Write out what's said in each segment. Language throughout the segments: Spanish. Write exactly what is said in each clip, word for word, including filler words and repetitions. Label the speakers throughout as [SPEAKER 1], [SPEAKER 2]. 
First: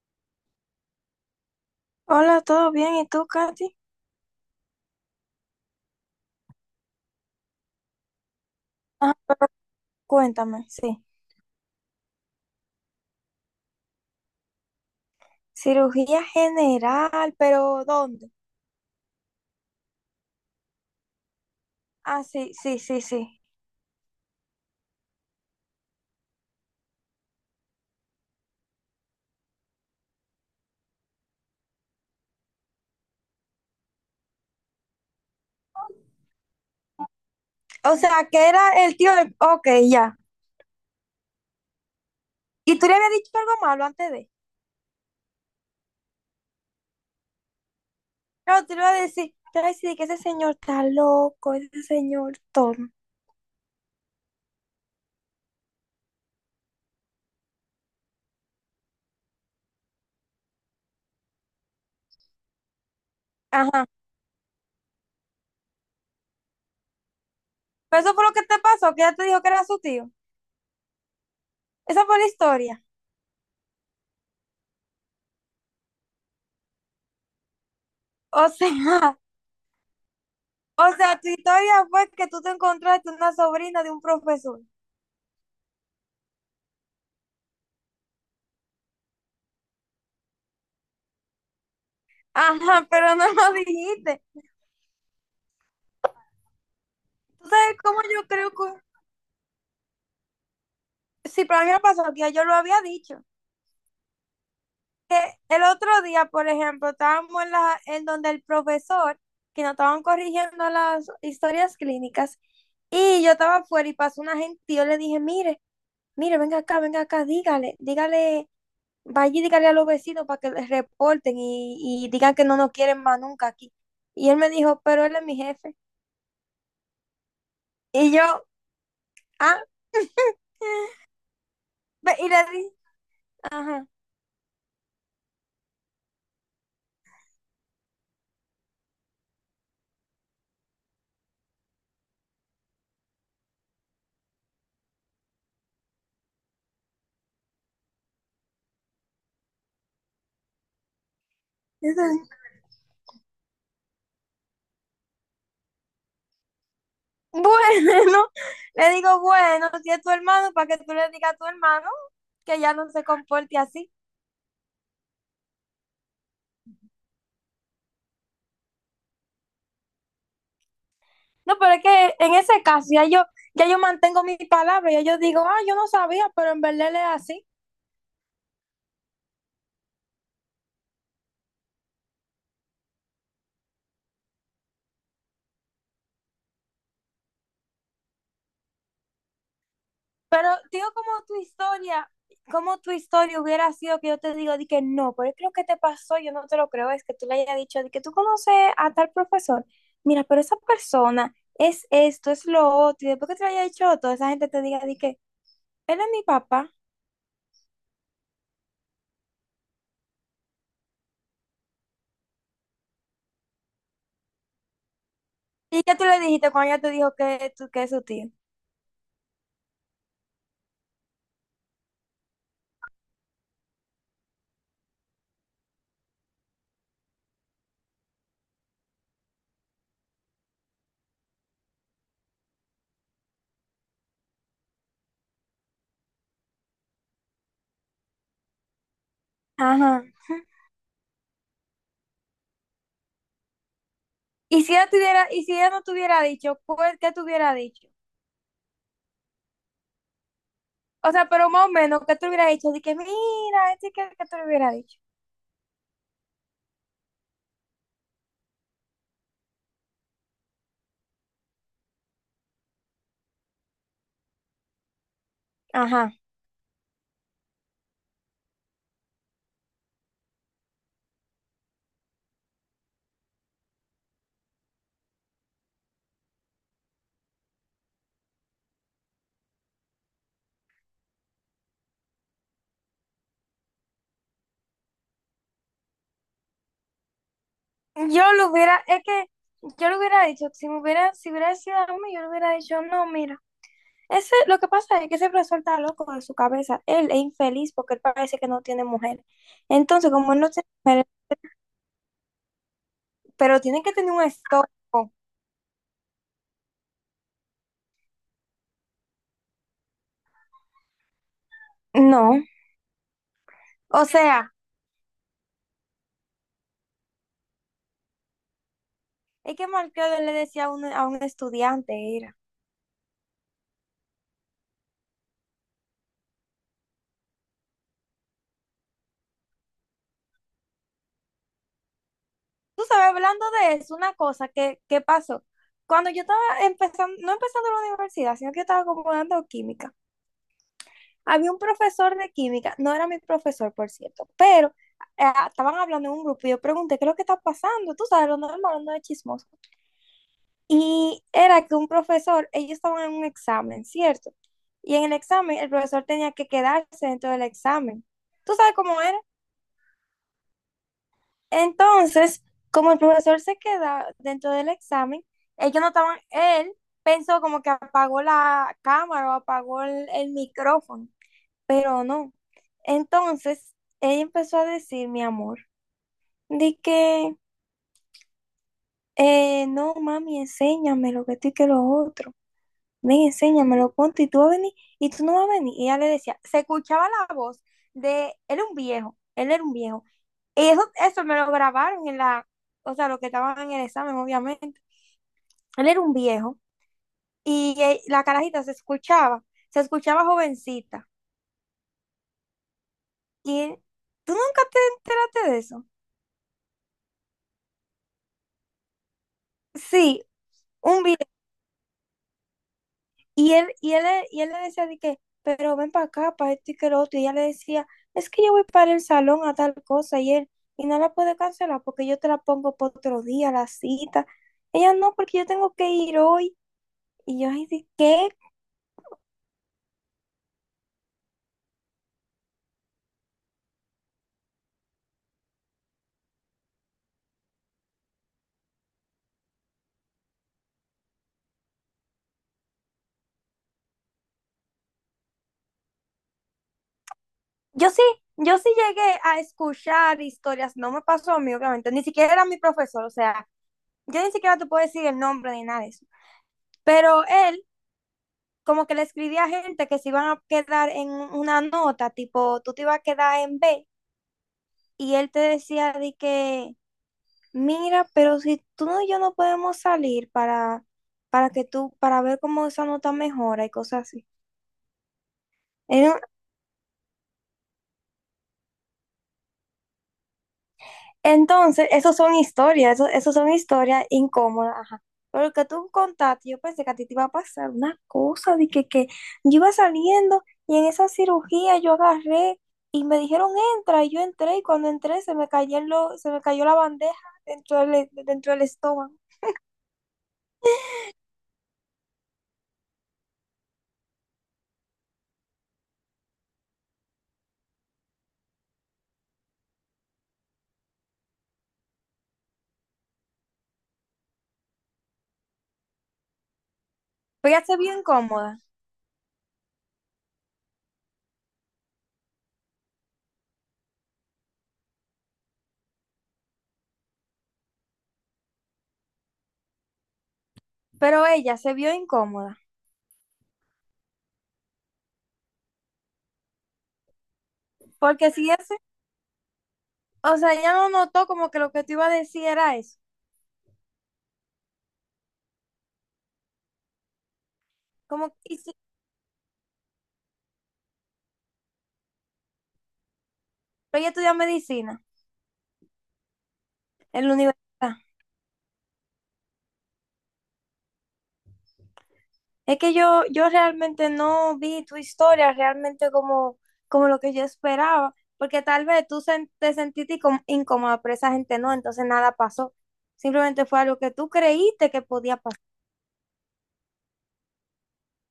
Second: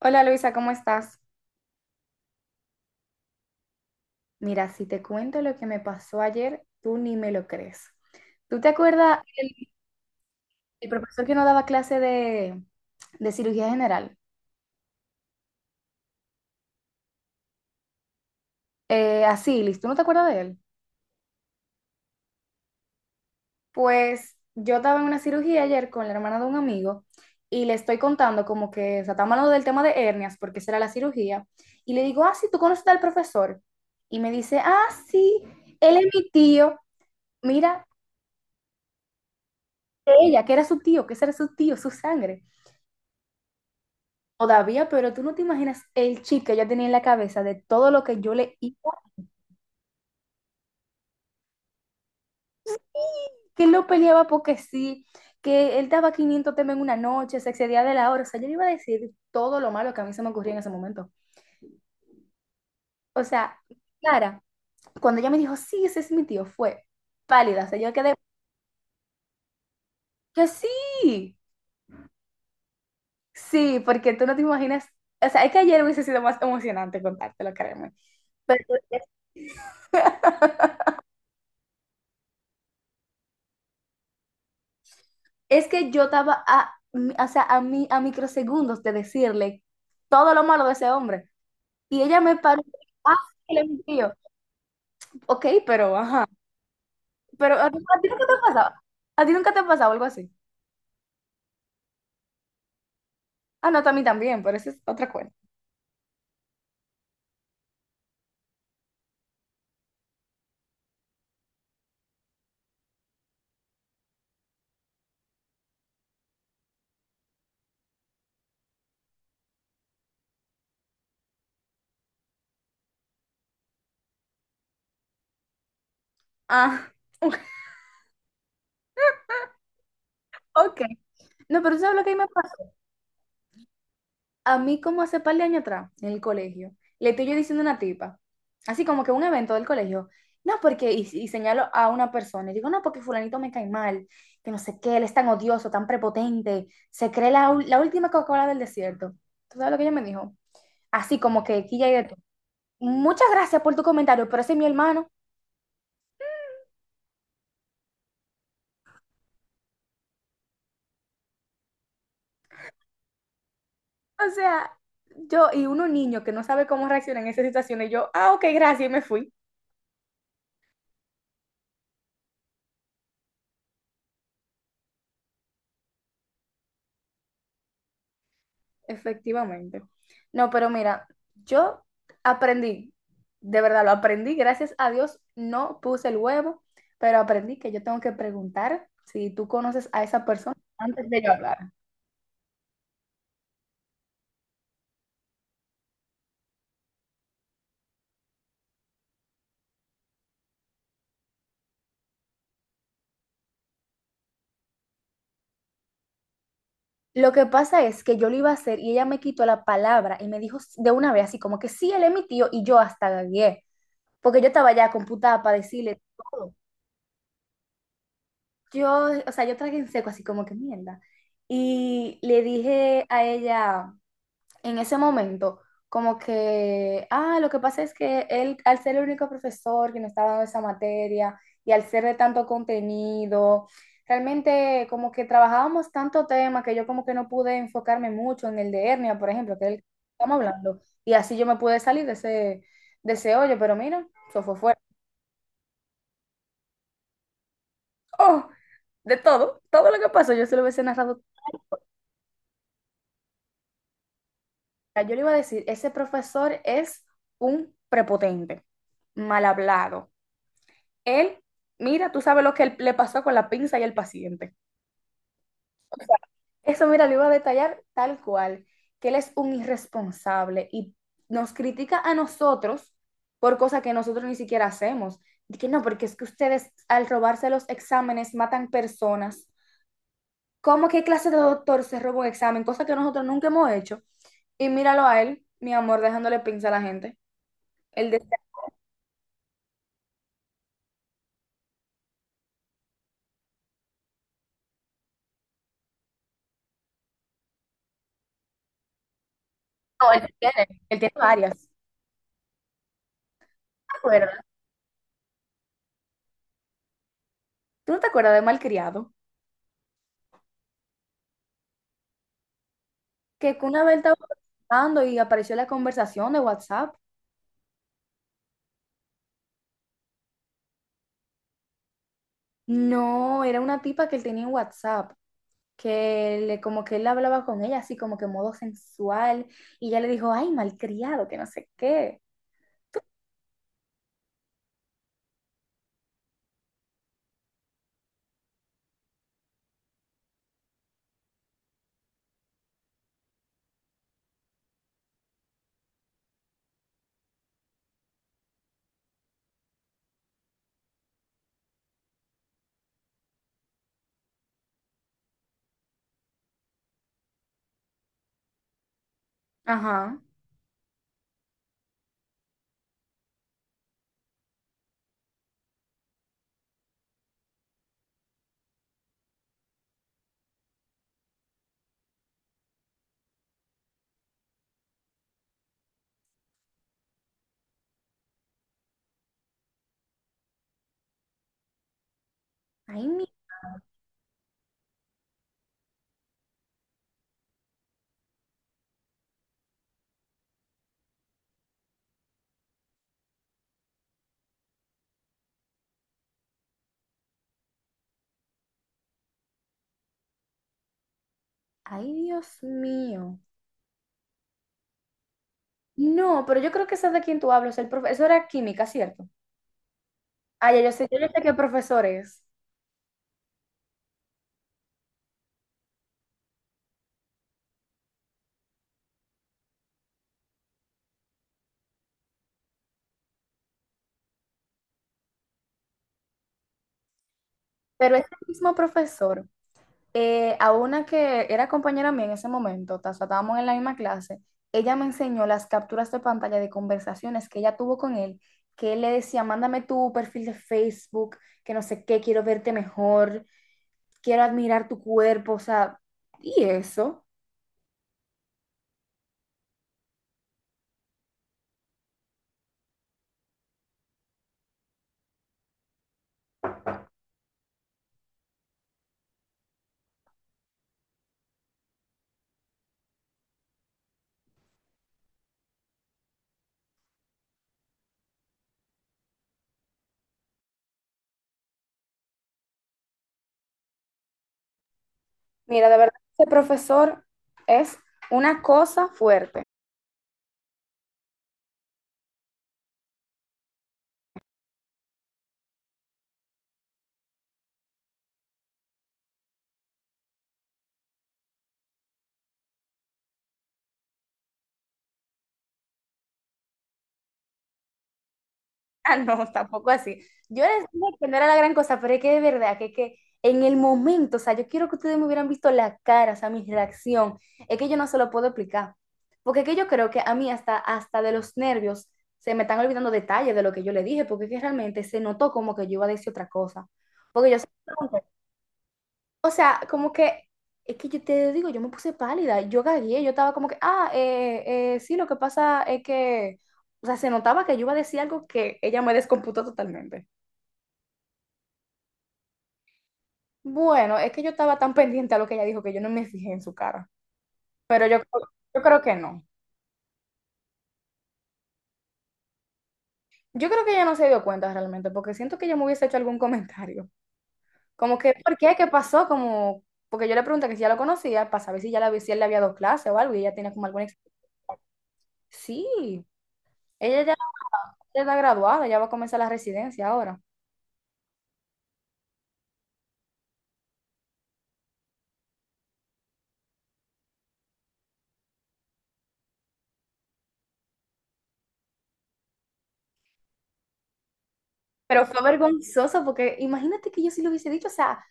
[SPEAKER 1] Hola Luisa, ¿cómo estás?
[SPEAKER 2] Hola, ¿todo bien? ¿Y tú, Katy?
[SPEAKER 1] Mira, si te cuento lo que me pasó ayer, tú ni me lo crees. ¿Tú te
[SPEAKER 2] Ah,
[SPEAKER 1] acuerdas el,
[SPEAKER 2] cuéntame,
[SPEAKER 1] el
[SPEAKER 2] sí.
[SPEAKER 1] profesor que nos daba clase de, de cirugía general?
[SPEAKER 2] Cirugía general, pero ¿dónde?
[SPEAKER 1] Eh, Asilis, ¿tú no te acuerdas de él?
[SPEAKER 2] Ah, sí, sí, sí, sí.
[SPEAKER 1] Pues yo estaba en una cirugía ayer con la hermana de un amigo y le estoy contando como que, o sea, estamos hablando del tema de hernias porque esa era la cirugía. Y le digo, ah, sí, ¿tú conoces al profesor? Y me dice, ah, sí, él es mi tío. Mira,
[SPEAKER 2] O sea, que era el tío del... Ok, ya.
[SPEAKER 1] ella, que era su tío, que ese era su tío, su sangre.
[SPEAKER 2] ¿Y tú le habías dicho algo malo antes de?
[SPEAKER 1] Todavía, pero tú no te imaginas el chip que ella tenía en la cabeza de todo lo que yo le
[SPEAKER 2] No, tú
[SPEAKER 1] hice,
[SPEAKER 2] le ibas a decir, te ibas a decir que ese señor está loco, ese señor tonto.
[SPEAKER 1] que él no peleaba porque sí, que él daba quinientos temas en una noche, se excedía de la hora. O sea, yo le iba a decir todo lo malo que a mí se me ocurría en ese momento. O sea,
[SPEAKER 2] Ajá.
[SPEAKER 1] Clara, cuando ella me dijo, sí, ese es mi tío, fue pálida. O sea, yo
[SPEAKER 2] Pero
[SPEAKER 1] quedé,
[SPEAKER 2] eso fue lo que te pasó, que ya te dijo que era su tío.
[SPEAKER 1] que sí,
[SPEAKER 2] Esa fue la historia.
[SPEAKER 1] sí, porque tú no te imaginas. O sea, es que ayer hubiese sido más emocionante contártelo, créeme.
[SPEAKER 2] O
[SPEAKER 1] Pero
[SPEAKER 2] sea, o sea, tu historia fue que tú te encontraste una sobrina de un profesor.
[SPEAKER 1] es que yo estaba a, o sea, a, mi, a microsegundos de decirle todo lo malo de ese hombre. Y ella me paró.
[SPEAKER 2] Ajá,
[SPEAKER 1] Ah,
[SPEAKER 2] pero no lo
[SPEAKER 1] que le mentí yo.
[SPEAKER 2] dijiste.
[SPEAKER 1] Ok, pero ajá.
[SPEAKER 2] ¿Tú
[SPEAKER 1] Pero ¿a
[SPEAKER 2] sabes
[SPEAKER 1] ti, a
[SPEAKER 2] cómo
[SPEAKER 1] ti nunca
[SPEAKER 2] yo
[SPEAKER 1] te ha
[SPEAKER 2] creo
[SPEAKER 1] pasado?
[SPEAKER 2] que?
[SPEAKER 1] ¿A ti nunca te ha pasado algo así?
[SPEAKER 2] Sí, pero a mí me pasó que ya yo lo había dicho.
[SPEAKER 1] Ah, no, a mí también, pero eso es otra
[SPEAKER 2] Que
[SPEAKER 1] cuenta.
[SPEAKER 2] el otro día, por ejemplo, estábamos en, la, en donde el profesor, que nos estaban corrigiendo las historias clínicas, y yo estaba afuera y pasó una gente y yo le dije, mire, mire, venga acá, venga acá, dígale, dígale, vaya y dígale a los vecinos para que les reporten y, y digan que no nos quieren más nunca aquí. Y él me dijo, pero él es mi jefe.
[SPEAKER 1] Ah,
[SPEAKER 2] Y yo, ah,
[SPEAKER 1] ok. No, pero ¿tú sabes lo que a mí me
[SPEAKER 2] y le
[SPEAKER 1] pasó?
[SPEAKER 2] dije, ajá.
[SPEAKER 1] A mí como hace par de años atrás, en el colegio, le estoy yo diciendo a una tipa, así como que un evento del colegio, no, porque, y, y señalo a una persona, y digo, no, porque fulanito me cae mal, que no sé qué, él es tan odioso, tan prepotente, se cree la, ul- la última Coca-Cola del desierto. ¿Tú sabes lo que ella me dijo? Así como que aquí ya hay de todo. Muchas gracias por tu comentario, pero ese es mi hermano.
[SPEAKER 2] Bueno, le digo, bueno, si es tu hermano, para que tú le digas a tu hermano que ya no se comporte así.
[SPEAKER 1] O sea, yo y uno niño que no sabe cómo reaccionar en esas situaciones, yo, ah, ok, gracias, y me fui.
[SPEAKER 2] No, pero es que en ese caso ya yo, ya yo mantengo mi palabra, ya yo digo, ah, yo no sabía, pero en verdad él es así.
[SPEAKER 1] Efectivamente. No, pero mira, yo aprendí, de verdad lo aprendí, gracias a Dios no puse el huevo, pero aprendí que yo tengo que preguntar si tú conoces a esa
[SPEAKER 2] Pero
[SPEAKER 1] persona
[SPEAKER 2] digo
[SPEAKER 1] antes de
[SPEAKER 2] como
[SPEAKER 1] yo
[SPEAKER 2] tu
[SPEAKER 1] hablar.
[SPEAKER 2] historia, como tu historia hubiera sido que yo te digo, di que no, pero es que lo que te pasó, yo no te lo creo, es que tú le hayas dicho, di que tú conoces a tal profesor, mira, pero esa persona es esto, es lo otro, y después que te lo haya dicho todo, esa gente te diga, di que él es mi papá.
[SPEAKER 1] Lo que pasa es que yo lo iba a hacer y ella me quitó la palabra y me dijo de una vez así como que sí, él es mi tío y yo hasta gagué, porque yo estaba ya computada para
[SPEAKER 2] ¿Y qué
[SPEAKER 1] decirle
[SPEAKER 2] tú le dijiste
[SPEAKER 1] todo.
[SPEAKER 2] cuando ella te dijo que, tú- que es su tío?
[SPEAKER 1] Yo, o sea, yo tragué en seco así como que mierda. Y le dije a ella, en ese momento, como que, ah, lo que pasa es que él, al ser el único profesor que nos estaba dando esa materia y al ser de tanto contenido, realmente como que trabajábamos tanto tema que yo como que no pude enfocarme mucho en el de hernia, por ejemplo, que es el que
[SPEAKER 2] Ajá.
[SPEAKER 1] estamos hablando, y así yo me pude salir de ese, de ese hoyo, pero mira, eso fue
[SPEAKER 2] Y si
[SPEAKER 1] fuerte.
[SPEAKER 2] ella tuviera, y si ella no te hubiera dicho, pues, ¿qué te hubiera dicho?
[SPEAKER 1] ¡Oh! De todo, todo lo que pasó, yo se lo hubiese
[SPEAKER 2] O
[SPEAKER 1] narrado.
[SPEAKER 2] sea, pero más o menos, ¿qué te hubiera dicho? De que, mira, este que, que te lo hubiera dicho.
[SPEAKER 1] Yo le iba a decir, ese profesor es un prepotente, mal hablado. Él, mira, tú sabes lo que él- le pasó con la pinza y el paciente.
[SPEAKER 2] Ajá.
[SPEAKER 1] Eso, mira, lo iba a detallar tal cual, que él es un irresponsable y nos critica a nosotros por cosas que nosotros ni siquiera hacemos. Y que no, porque es que ustedes al robarse los exámenes matan personas. ¿Cómo qué clase de doctor se roba un examen? Cosa que nosotros nunca hemos hecho. Y míralo a él, mi amor, dejándole pinza a la gente. Él de-
[SPEAKER 2] Yo lo hubiera, es que yo lo hubiera dicho, si me hubiera, si hubiera sido a mí, yo le hubiera dicho, no, mira, ese, lo que pasa es que ese profesor está loco de su cabeza, él es infeliz porque él parece que no tiene mujer. Entonces,
[SPEAKER 1] No,
[SPEAKER 2] como
[SPEAKER 1] él
[SPEAKER 2] él no
[SPEAKER 1] tiene,
[SPEAKER 2] tiene
[SPEAKER 1] él
[SPEAKER 2] mujer,
[SPEAKER 1] tiene varias. ¿Tú
[SPEAKER 2] pero tiene
[SPEAKER 1] no
[SPEAKER 2] que
[SPEAKER 1] te
[SPEAKER 2] tener un
[SPEAKER 1] acuerdas?
[SPEAKER 2] estómago,
[SPEAKER 1] ¿Tú no te acuerdas de Malcriado,
[SPEAKER 2] no,
[SPEAKER 1] que una vez
[SPEAKER 2] o
[SPEAKER 1] estaba
[SPEAKER 2] sea.
[SPEAKER 1] hablando y apareció la conversación de WhatsApp?
[SPEAKER 2] Es que Marquero le decía a un, a un estudiante, era.
[SPEAKER 1] No, era una tipa que él tenía en WhatsApp, que le, como que él hablaba con ella así como que en modo sensual y ella le dijo, ay, malcriado, que no sé qué.
[SPEAKER 2] Tú sabes, hablando de eso, una cosa que, que pasó. Cuando yo estaba empezando, no empezando la universidad, sino que yo estaba como dando química, había un profesor de química, no era mi profesor, por cierto, pero eh, estaban hablando en un grupo y yo pregunté, ¿qué es lo que está pasando? Tú sabes, lo normal, no es chismoso. Y era que un profesor, ellos estaban en un examen, ¿cierto? Y en el examen, el profesor tenía que quedarse dentro del examen. Tú sabes cómo era.
[SPEAKER 1] Ajá.
[SPEAKER 2] Entonces, como el profesor se queda dentro del examen, ellos no estaban, él pensó como que apagó la cámara o apagó el, el micrófono, pero no. Entonces, ella empezó a decir, mi amor, di que, eh, no, mami, enséñame lo que estoy que lo otro.
[SPEAKER 1] Ay,
[SPEAKER 2] Ven,
[SPEAKER 1] mi,
[SPEAKER 2] enséñamelo, ponte, y tú vas a venir, y tú no vas a venir. Y ella le decía, se escuchaba la voz de, él era un viejo, él era un viejo. Y eso, eso me lo grabaron en la, o sea, lo que estaban en el examen, obviamente. Él era un viejo, y eh, la carajita se escuchaba, se escuchaba jovencita.
[SPEAKER 1] ay, Dios mío.
[SPEAKER 2] Y él, ¿tú nunca te enteraste de eso?
[SPEAKER 1] No, pero yo creo que esa de quien tú hablas, el profesor era química, ¿cierto?
[SPEAKER 2] Sí,
[SPEAKER 1] Ay, ya yo
[SPEAKER 2] un
[SPEAKER 1] sé, yo
[SPEAKER 2] viejo.
[SPEAKER 1] ya sé qué profesor es,
[SPEAKER 2] Y él, y él, le- y él le decía de que, pero ven para acá, para esto y que lo otro. Y ella le decía, es que yo voy para el salón a tal cosa. Y él, y no la puede cancelar porque yo te la pongo para otro día, la cita. Ella, no, porque yo tengo que ir hoy. Y yo, ay, ¿de
[SPEAKER 1] pero es
[SPEAKER 2] qué?
[SPEAKER 1] el mismo profesor. Eh, a una que era compañera mía en ese momento, o sea, estábamos en la misma clase, ella me enseñó las capturas de pantalla de conversaciones que ella tuvo con él, que él le decía, mándame tu perfil de Facebook, que no sé qué, quiero verte mejor, quiero admirar tu cuerpo, o sea, y eso.
[SPEAKER 2] Yo sí, yo sí llegué a escuchar historias. No me pasó a mí, obviamente. Ni siquiera era mi profesor. O sea, yo ni siquiera te puedo decir el nombre ni nada de eso. Pero él, como que le escribía a gente que se iban a quedar en una nota, tipo, tú te ibas a quedar en B y él te decía de que, mira, pero si tú no y yo no podemos salir para, para que tú, para ver cómo esa nota mejora y cosas así.
[SPEAKER 1] Mira, de verdad,
[SPEAKER 2] En-
[SPEAKER 1] ese profesor es una cosa fuerte.
[SPEAKER 2] Entonces, esas son historias, eso, eso son historias incómodas, ajá. Pero lo que tú contaste, yo pensé que a ti te iba a pasar una cosa de que, que yo iba saliendo y en esa cirugía yo agarré y me dijeron entra y yo entré y cuando entré se me cayó, se me cayó la bandeja dentro del, dentro del estómago.
[SPEAKER 1] Ah, no, tampoco así. Yo les dije que no era la gran cosa, pero es que de verdad, que, que en el momento, o sea, yo quiero que ustedes me hubieran visto la cara, o sea, mi reacción. Es que yo no se lo puedo explicar. Porque es que yo creo que a mí hasta, hasta de los nervios se me están olvidando detalles de lo que yo le dije, porque es que realmente se notó como que yo iba a decir otra cosa. Porque
[SPEAKER 2] Pero
[SPEAKER 1] yo
[SPEAKER 2] ya
[SPEAKER 1] se
[SPEAKER 2] se
[SPEAKER 1] lo
[SPEAKER 2] bien
[SPEAKER 1] pregunté,
[SPEAKER 2] cómoda.
[SPEAKER 1] o sea, como que, es que yo te digo, yo me puse pálida, yo gagué, yo estaba como que, ah, eh, eh, sí, lo que pasa es que, o sea, se notaba que yo iba a decir algo que ella me descomputó totalmente.
[SPEAKER 2] Pero ella se vio incómoda,
[SPEAKER 1] Bueno, es que yo estaba tan pendiente a lo que ella dijo que yo no me fijé en su cara, pero yo,
[SPEAKER 2] porque si ese,
[SPEAKER 1] yo creo que no.
[SPEAKER 2] o sea, ella no notó como que lo que tú ibas a decir era eso,
[SPEAKER 1] Yo creo que ella no se dio cuenta realmente, porque siento que ella me hubiese hecho algún comentario. Como que,
[SPEAKER 2] como,
[SPEAKER 1] ¿por
[SPEAKER 2] y si,
[SPEAKER 1] qué? ¿Qué pasó? Como, porque yo le pregunté que si ya lo conocía, para saber si ya la, si él le había dado clase o algo, y ella tenía como
[SPEAKER 2] pero
[SPEAKER 1] alguna...
[SPEAKER 2] ella
[SPEAKER 1] ex-
[SPEAKER 2] estudia medicina
[SPEAKER 1] Sí, ella
[SPEAKER 2] en
[SPEAKER 1] ya
[SPEAKER 2] la universidad.
[SPEAKER 1] ya está graduada, ya va a comenzar la residencia ahora.
[SPEAKER 2] Es que yo, yo realmente no vi tu historia realmente como, como lo que yo esperaba, porque tal vez tú sen- te sentiste incó- incómoda, pero esa gente no, entonces nada pasó. Simplemente fue algo que tú creíste que
[SPEAKER 1] Pero
[SPEAKER 2] podía
[SPEAKER 1] fue
[SPEAKER 2] pasar.
[SPEAKER 1] vergonzoso porque imagínate que yo sí lo hubiese dicho, o sea,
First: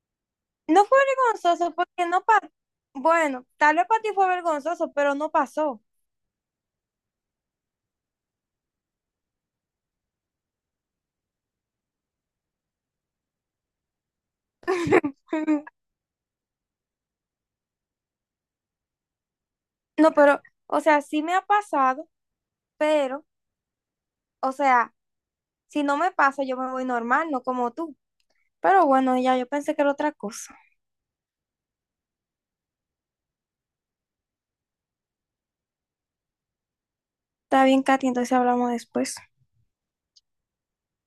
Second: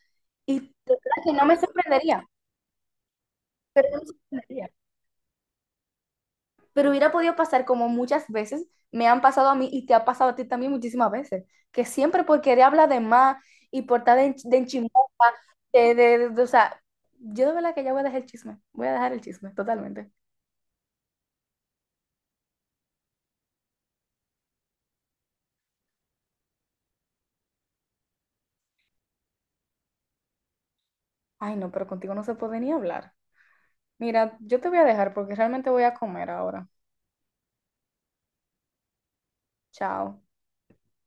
[SPEAKER 1] y de
[SPEAKER 2] No fue
[SPEAKER 1] verdad que no me
[SPEAKER 2] vergonzoso porque no
[SPEAKER 1] sorprendería,
[SPEAKER 2] pasó. Bueno, tal vez
[SPEAKER 1] pero no
[SPEAKER 2] para
[SPEAKER 1] me
[SPEAKER 2] ti fue
[SPEAKER 1] sorprendería.
[SPEAKER 2] vergonzoso, pero no pasó.
[SPEAKER 1] Pero hubiera podido pasar como muchas veces me han pasado a mí y te ha pasado a ti también muchísimas veces, que siempre por querer hablar de más y por estar de, ench- de enchimosa, de, de- de- de- o sea, yo de verdad que ya voy a dejar el chisme, voy a dejar el chisme totalmente.
[SPEAKER 2] No, pero, o sea, sí me ha pasado, pero, o sea, si no me pasa, yo me voy normal, no como tú. Pero bueno, ya yo pensé que era otra cosa.
[SPEAKER 1] Ay, no, pero contigo no se puede ni hablar. Mira, yo te voy a dejar porque realmente voy a comer ahora.
[SPEAKER 2] Está bien, Katy, entonces hablamos después.
[SPEAKER 1] Chao.